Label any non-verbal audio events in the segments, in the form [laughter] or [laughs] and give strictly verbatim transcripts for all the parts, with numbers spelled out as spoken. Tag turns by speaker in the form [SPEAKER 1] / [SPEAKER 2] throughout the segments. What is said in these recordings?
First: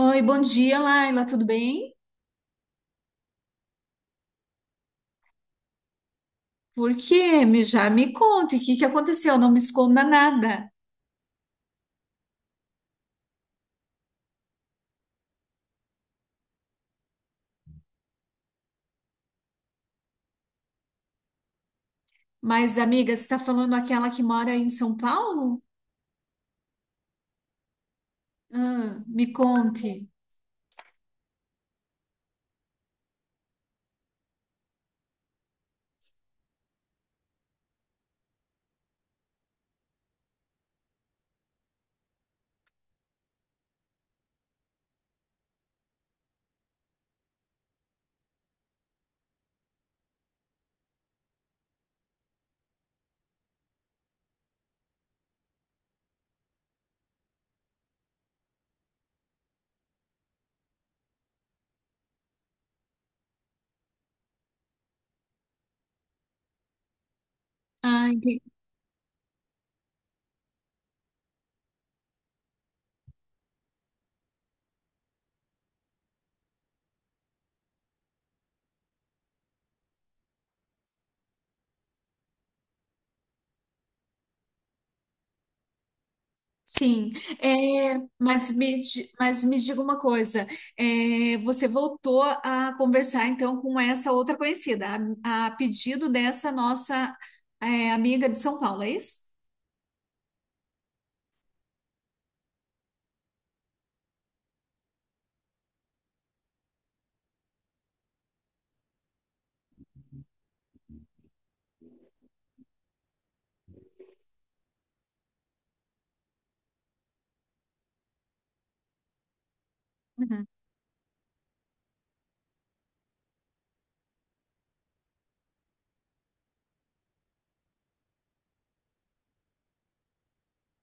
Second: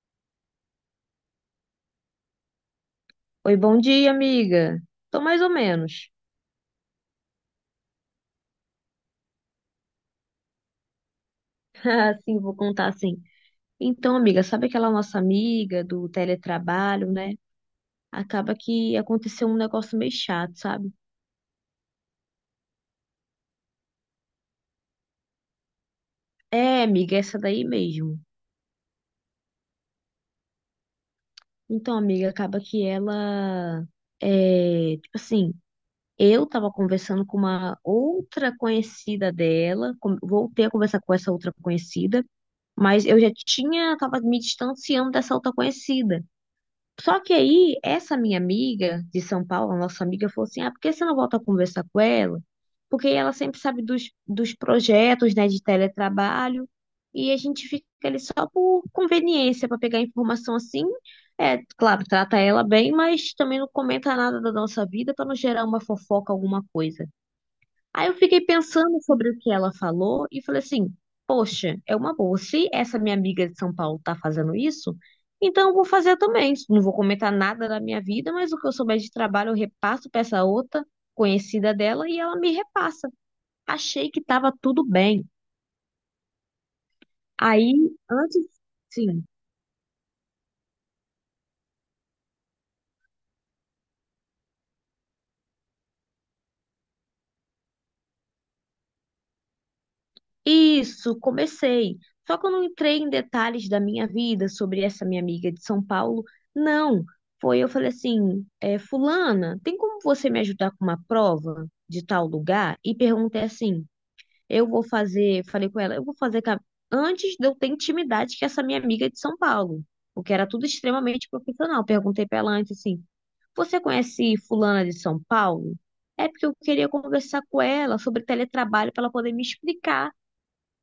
[SPEAKER 1] Oi, bom dia, Laila, tudo bem?
[SPEAKER 2] Oi, bom dia, amiga. Tô mais ou menos.
[SPEAKER 1] Por quê? Me, já me conte, o que que aconteceu? Não me esconda nada.
[SPEAKER 2] [laughs] Ah, sim, vou contar assim. Então, amiga, sabe aquela nossa amiga do teletrabalho, né? Acaba que aconteceu um negócio meio chato, sabe?
[SPEAKER 1] Mas, amiga, você está falando aquela que mora em São Paulo?
[SPEAKER 2] É, amiga, essa daí mesmo.
[SPEAKER 1] Ah, me conte.
[SPEAKER 2] Então, amiga, acaba que ela é, tipo assim, eu tava conversando com uma outra conhecida dela, com- voltei a conversar com essa outra conhecida, mas eu já tinha, tava me distanciando dessa outra conhecida. Só que aí, essa minha amiga de São Paulo, a nossa amiga, falou assim: ah, por que você não volta a conversar com ela? Porque ela sempre sabe dos, dos projetos, né, de teletrabalho, e a gente fica ali só por conveniência, para pegar informação assim. É, claro, trata ela bem, mas também não comenta nada da nossa vida para não gerar uma fofoca, alguma coisa. Aí
[SPEAKER 1] Ah,
[SPEAKER 2] eu
[SPEAKER 1] entendi.
[SPEAKER 2] fiquei pensando sobre o que ela falou e falei assim: poxa, é uma boa. Se essa minha amiga de São Paulo tá fazendo isso, então eu vou fazer também. Não vou comentar nada da minha vida, mas o que eu souber de trabalho eu repasso para essa outra conhecida dela e ela me repassa. Achei que tava tudo bem.
[SPEAKER 1] Sim,
[SPEAKER 2] Aí,
[SPEAKER 1] é,
[SPEAKER 2] antes,
[SPEAKER 1] mas, me, di-
[SPEAKER 2] sim.
[SPEAKER 1] mas me diga uma coisa, é, você voltou a conversar então com essa outra conhecida, a, a pedido dessa nossa é, amiga de São Paulo, é isso?
[SPEAKER 2] Isso, comecei. Só que eu não entrei em detalhes da minha vida sobre essa minha amiga de São Paulo. Não, foi eu falei assim, é, fulana, tem como você me ajudar com uma prova de tal lugar? E perguntei assim, eu vou fazer, falei com ela, eu vou fazer ca- antes de eu ter intimidade com essa minha amiga de São Paulo, porque
[SPEAKER 1] Uhum.
[SPEAKER 2] era tudo extremamente profissional. Perguntei pra ela antes assim, você conhece fulana de São Paulo? É porque eu queria conversar com ela sobre teletrabalho para ela poder me explicar.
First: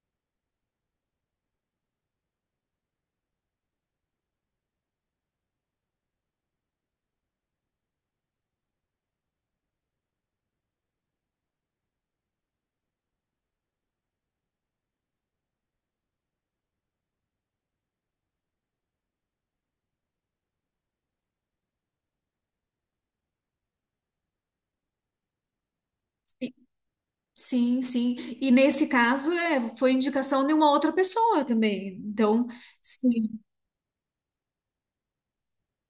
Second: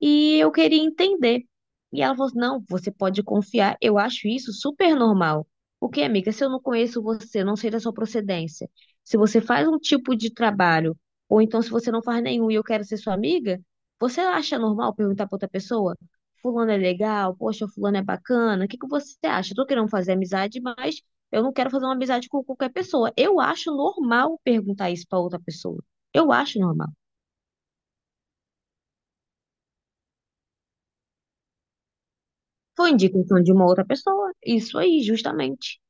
[SPEAKER 2] E eu queria entender. E ela falou assim, não, você pode confiar. Eu acho isso super normal. Porque, amiga, se eu não conheço você, eu não sei da sua procedência, se você faz um tipo de trabalho, ou então se você não faz nenhum e eu quero ser sua amiga, você acha normal perguntar pra outra pessoa? Fulano é legal, poxa, fulano é bacana, o que que você acha? Eu tô querendo fazer amizade, mas eu não quero fazer uma amizade com qualquer pessoa. Eu acho normal perguntar isso pra outra pessoa. Eu acho normal.
[SPEAKER 1] Sim, sim. E nesse caso, é, foi indicação de uma outra pessoa também. Então,
[SPEAKER 2] Foi indicação
[SPEAKER 1] sim,
[SPEAKER 2] de uma outra pessoa, isso aí, justamente.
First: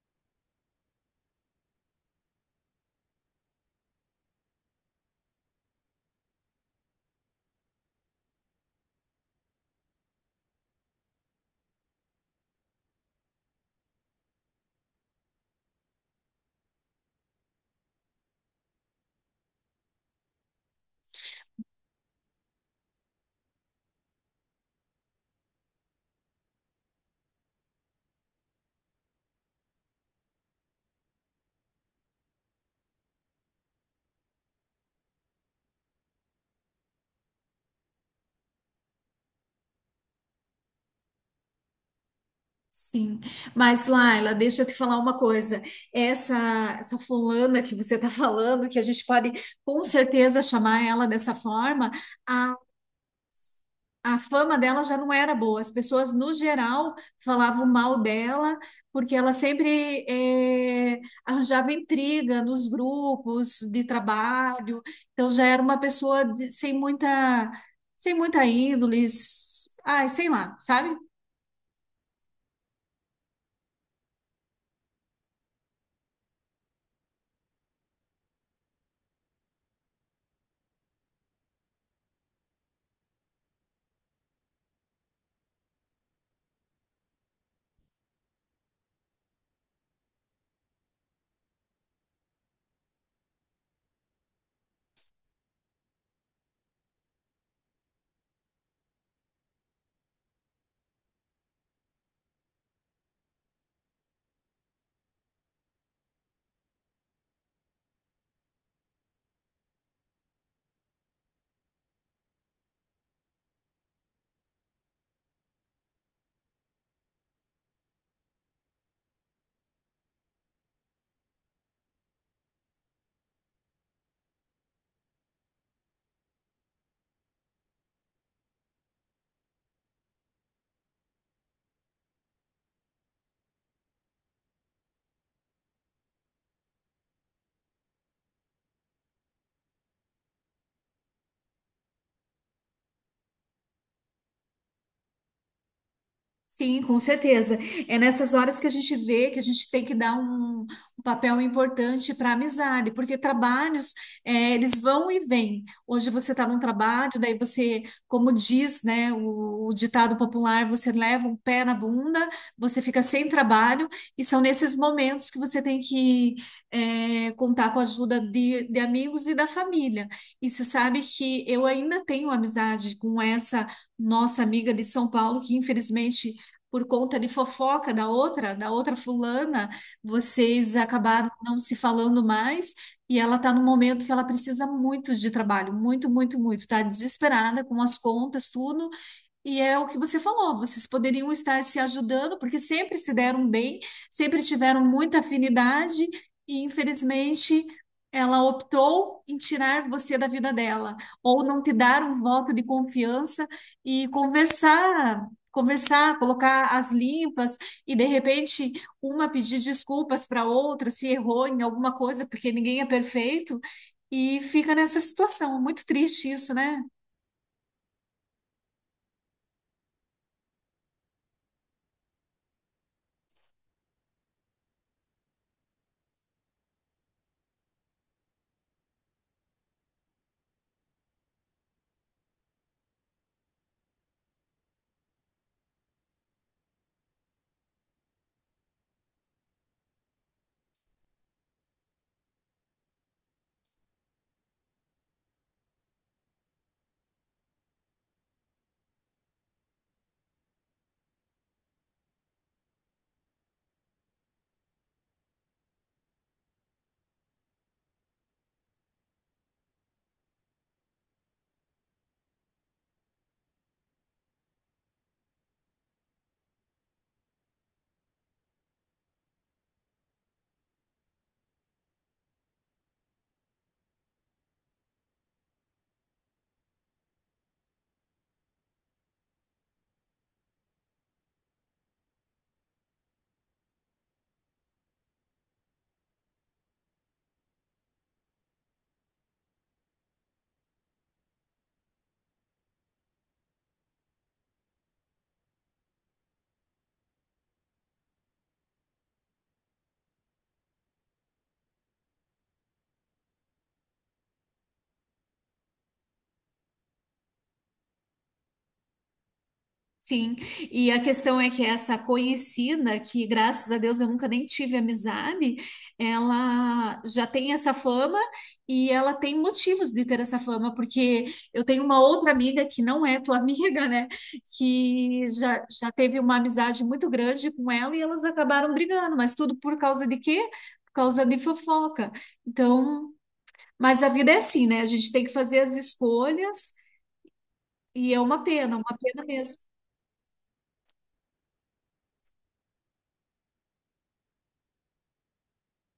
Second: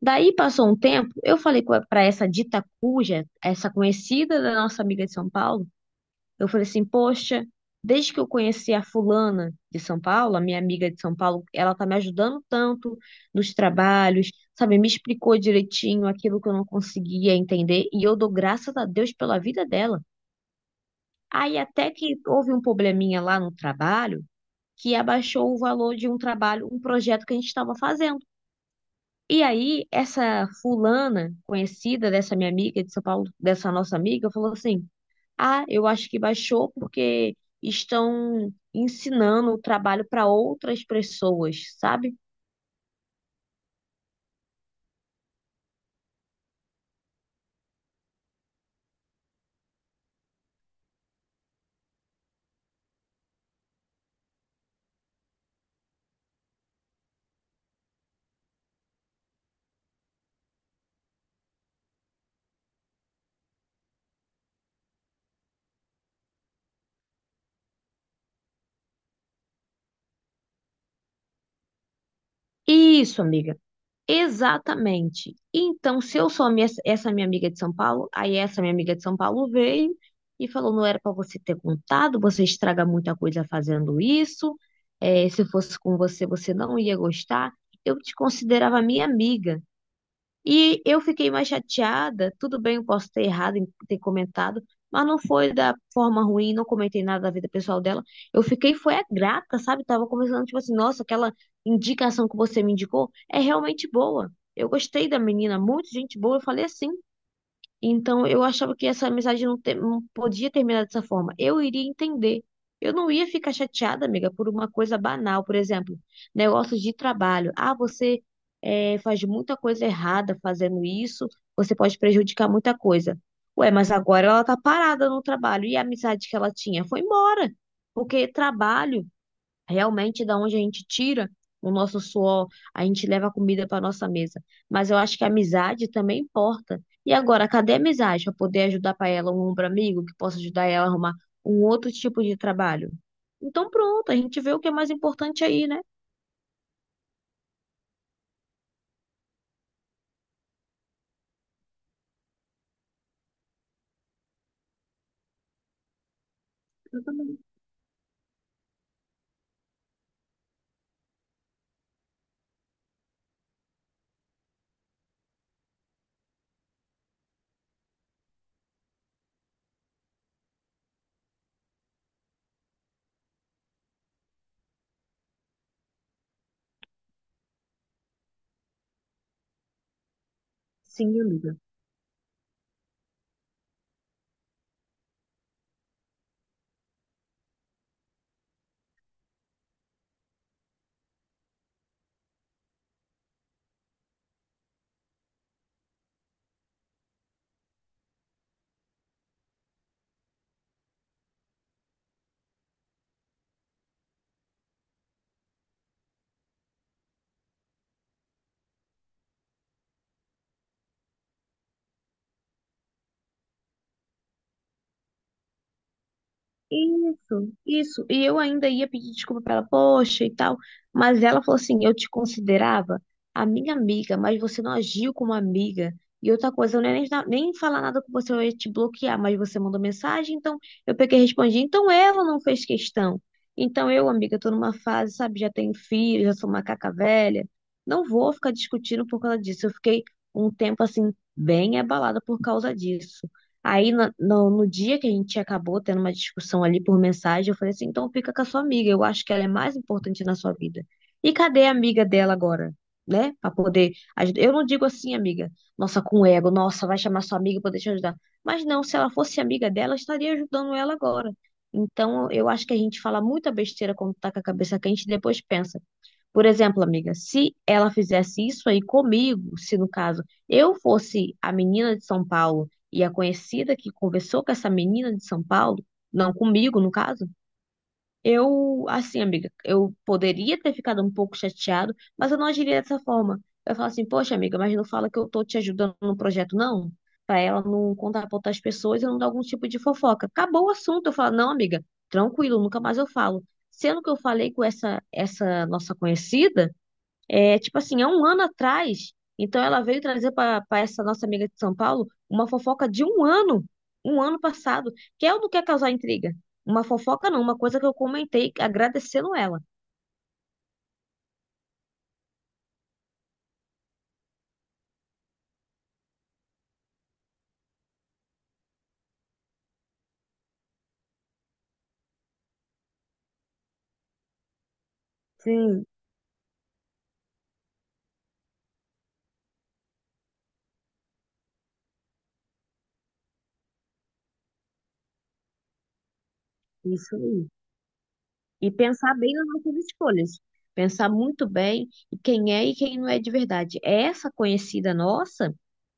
[SPEAKER 2] Daí passou um tempo, eu falei para essa dita cuja, essa conhecida da nossa amiga de São Paulo, eu falei assim: poxa, desde que eu conheci a fulana de São Paulo, a minha amiga de São Paulo, ela tá me ajudando tanto nos trabalhos, sabe? Me explicou direitinho aquilo que eu não conseguia entender e eu dou graças a Deus pela vida dela. Aí até que houve um probleminha lá no trabalho que abaixou o valor de um trabalho, um projeto que a gente estava fazendo. E aí, essa fulana conhecida dessa minha amiga de São Paulo, dessa nossa amiga, falou assim: ah, eu acho que baixou porque estão ensinando o trabalho para outras pessoas, sabe?
[SPEAKER 1] sim. Mas, Laila, deixa eu te falar uma coisa. Essa, Essa fulana que você está falando, que a gente pode com certeza chamar ela dessa forma, a fama dela já não era boa. As pessoas, no geral, falavam mal dela, porque ela sempre eh, arranjava intriga nos grupos de trabalho. Então, já era uma pessoa de- sem muita, sem muita índole, s- ai, sei lá, sabe?
[SPEAKER 2] Isso, amiga. Exatamente. Então, se eu sou a minha- essa minha amiga de São Paulo, aí essa minha amiga de São Paulo veio e falou: não era para você ter contado, você estraga muita coisa fazendo isso. Eh, se fosse com você, você não ia gostar. Eu te considerava minha amiga. E eu fiquei mais chateada. Tudo bem, eu posso ter errado em ter comentado, mas não foi da forma ruim, não comentei nada da vida pessoal dela. Eu fiquei, foi a grata, sabe? Tava conversando, tipo assim, nossa, aquela indicação que você me indicou é realmente boa. Eu gostei da menina, muito gente boa. Eu falei assim. Então, eu achava que essa amizade não, te- não podia terminar dessa forma. Eu iria entender. Eu não ia ficar chateada, amiga, por uma coisa banal, por exemplo, negócio de trabalho. Ah, você eh, faz muita coisa errada fazendo isso, você pode prejudicar muita coisa. Ué, mas agora ela tá parada no trabalho e a amizade que ela tinha foi embora. Porque trabalho, realmente, da onde a gente tira o nosso suor, a gente leva a comida para nossa mesa. Mas eu acho que a amizade também importa. E agora, cadê a amizade para poder ajudar para ela, um ombro amigo que possa ajudar ela a arrumar um outro tipo de trabalho? Então, pronto, a gente vê o que é mais importante aí, né?
[SPEAKER 1] Sim, com certeza. É nessas horas que a gente vê que a gente tem que dar um, um papel importante para a amizade, porque trabalhos, eh, eles vão e vêm. Hoje você está num trabalho, daí
[SPEAKER 2] Exatamente.
[SPEAKER 1] você, como diz, né, o, o ditado popular, você leva um pé na bunda, você fica sem trabalho, e são nesses momentos que você tem que, eh, contar com a ajuda de, de amigos e da família. E você sabe que eu ainda tenho amizade com essa nossa amiga de São Paulo, que infelizmente por conta de fofoca da outra, da outra fulana, vocês
[SPEAKER 2] Sim,
[SPEAKER 1] acabaram
[SPEAKER 2] amiga.
[SPEAKER 1] não se falando mais e ela está num momento que ela precisa muito de trabalho, muito, muito, muito, está desesperada com as contas, tudo, e é o que você falou, vocês poderiam estar se ajudando, porque sempre se deram bem, sempre tiveram muita afinidade, e infelizmente ela optou em tirar você da vida dela, ou não te dar um voto de confiança e conversar, conversar, colocar as limpas, e de repente uma pedir desculpas para outra se errou em alguma coisa, porque ninguém é perfeito, e fica nessa situação. É muito triste isso, né?
[SPEAKER 2] Isso, isso. E eu ainda ia pedir desculpa pra ela, poxa e tal. Mas ela falou assim: eu te considerava a minha amiga, mas você não agiu como amiga. E outra coisa, eu nem, nem falar nada com você, eu ia te bloquear, mas você mandou mensagem, então eu peguei e respondi. Então ela não fez questão. Então eu, amiga, tô numa fase, sabe, já tenho filho, já sou macaca velha. Não vou ficar discutindo por causa disso. Eu fiquei um tempo assim, bem abalada por causa disso. Aí, no, no, no dia que a gente acabou tendo uma discussão ali por mensagem, eu falei assim: então fica com a sua amiga, eu acho que ela é mais importante na sua vida. E cadê a amiga dela agora? Né? Pra poder ajudar. Eu não digo assim, amiga, nossa, com ego, nossa, vai chamar sua amiga pra poder te ajudar. Mas não, se ela fosse amiga dela, eu estaria ajudando ela agora. Então, eu acho que a gente fala muita besteira quando tá com a cabeça quente e depois pensa. Por exemplo, amiga, se ela fizesse isso aí comigo, se no caso eu fosse a menina de São Paulo e a conhecida que conversou com essa menina de São Paulo, não comigo, no caso, eu, assim, amiga, eu poderia ter ficado um pouco chateado, mas eu não agiria dessa forma. Eu falo assim, poxa, amiga, mas não fala que eu tô te ajudando no projeto, não? Pra ela não contar pra outras pessoas e não dar algum tipo de fofoca. Acabou o assunto. Eu falo, não, amiga, tranquilo, nunca mais eu falo. Sendo que eu falei com essa, essa nossa conhecida. É, tipo assim, há um ano atrás. Então ela veio trazer para essa nossa amiga de São Paulo uma fofoca de um ano, um ano passado, que ela não quer causar intriga. Uma fofoca não, uma coisa que eu comentei agradecendo ela.
[SPEAKER 1] Sim, e a questão é que essa conhecida, que graças a Deus eu nunca nem tive amizade, ela já tem essa fama e ela tem motivos de ter essa fama, porque eu tenho uma outra amiga que não é tua [laughs] amiga, né? Que já,
[SPEAKER 2] Sim,
[SPEAKER 1] já teve uma amizade muito grande com ela e elas acabaram brigando, mas tudo por causa de quê? Por causa de fofoca. Então, mas a vida é assim, né? A gente tem que fazer as escolhas
[SPEAKER 2] isso aí.
[SPEAKER 1] e é uma
[SPEAKER 2] E
[SPEAKER 1] pena, uma
[SPEAKER 2] pensar
[SPEAKER 1] pena
[SPEAKER 2] bem nas
[SPEAKER 1] mesmo.
[SPEAKER 2] nossas escolhas. Pensar muito bem em quem é e quem não é de verdade. Essa conhecida nossa,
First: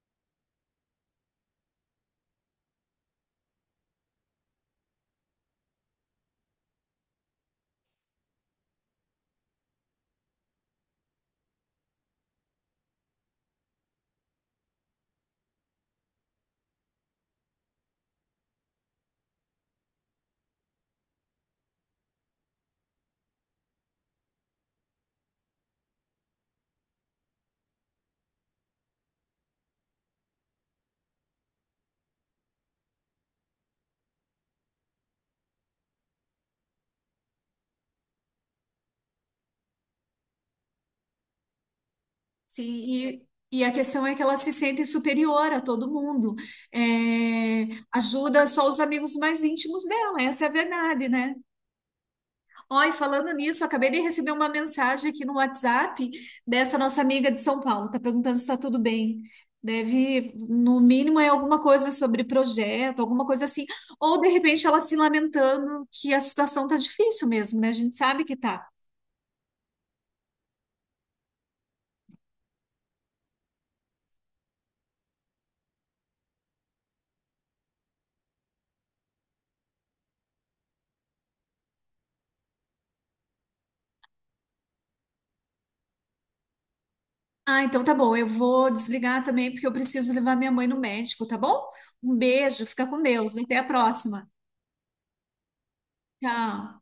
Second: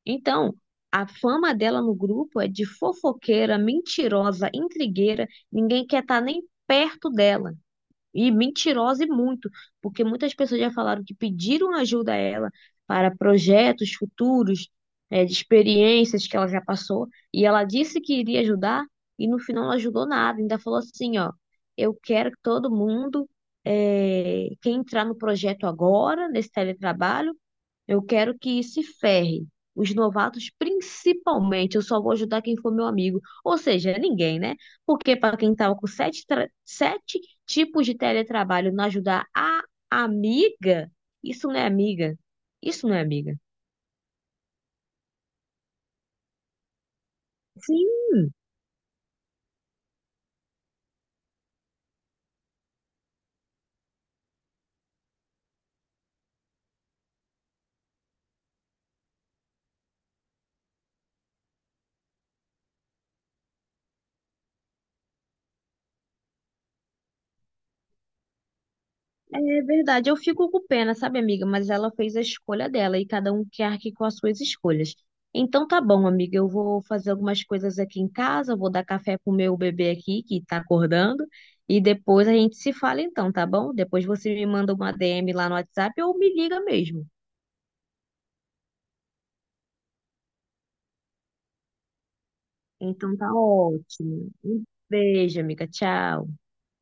[SPEAKER 2] então, a fama dela no grupo é de fofoqueira, mentirosa, intrigueira, ninguém quer estar nem perto dela. E mentirosa e muito, porque muitas pessoas já falaram que pediram ajuda a ela para projetos futuros, eh, de experiências que ela já passou, e ela disse que iria ajudar, e no final não ajudou nada, ainda falou assim, ó, eu quero que todo mundo, eh, quem entrar no projeto agora, nesse teletrabalho, eu quero que se ferre. Os novatos, principalmente, eu só vou ajudar quem for meu amigo. Ou seja, ninguém, né? Porque para quem estava com sete, tra- sete tipos de teletrabalho não ajudar a amiga, isso não é amiga.
[SPEAKER 1] Sim,
[SPEAKER 2] Isso não é amiga.
[SPEAKER 1] e, e a questão é que ela se sente superior a todo mundo. É, ajuda só os amigos mais íntimos dela, essa é a verdade, né? Ó, e falando nisso, acabei de receber uma mensagem aqui no WhatsApp dessa nossa amiga de São Paulo, tá perguntando se está tudo bem. Deve, no mínimo, é alguma coisa sobre projeto, alguma coisa assim. Ou de repente ela se lamentando que a situação tá difícil mesmo, né? A gente sabe que tá.
[SPEAKER 2] É verdade, eu fico com pena, sabe, amiga? Mas ela fez a escolha dela e cada um que arque com as suas escolhas. Então tá bom, amiga, eu vou fazer algumas coisas aqui em casa, vou dar café pro meu bebê aqui que tá acordando e depois a gente se fala então, tá bom? Depois você me manda uma D M lá no WhatsApp ou me liga mesmo.
[SPEAKER 1] Ah, então tá bom. Eu vou desligar também porque eu preciso levar minha mãe no médico, tá bom? Um beijo, fica com
[SPEAKER 2] Então tá
[SPEAKER 1] Deus. Até a próxima.
[SPEAKER 2] ótimo. Um beijo, amiga, tchau.
[SPEAKER 1] Tchau.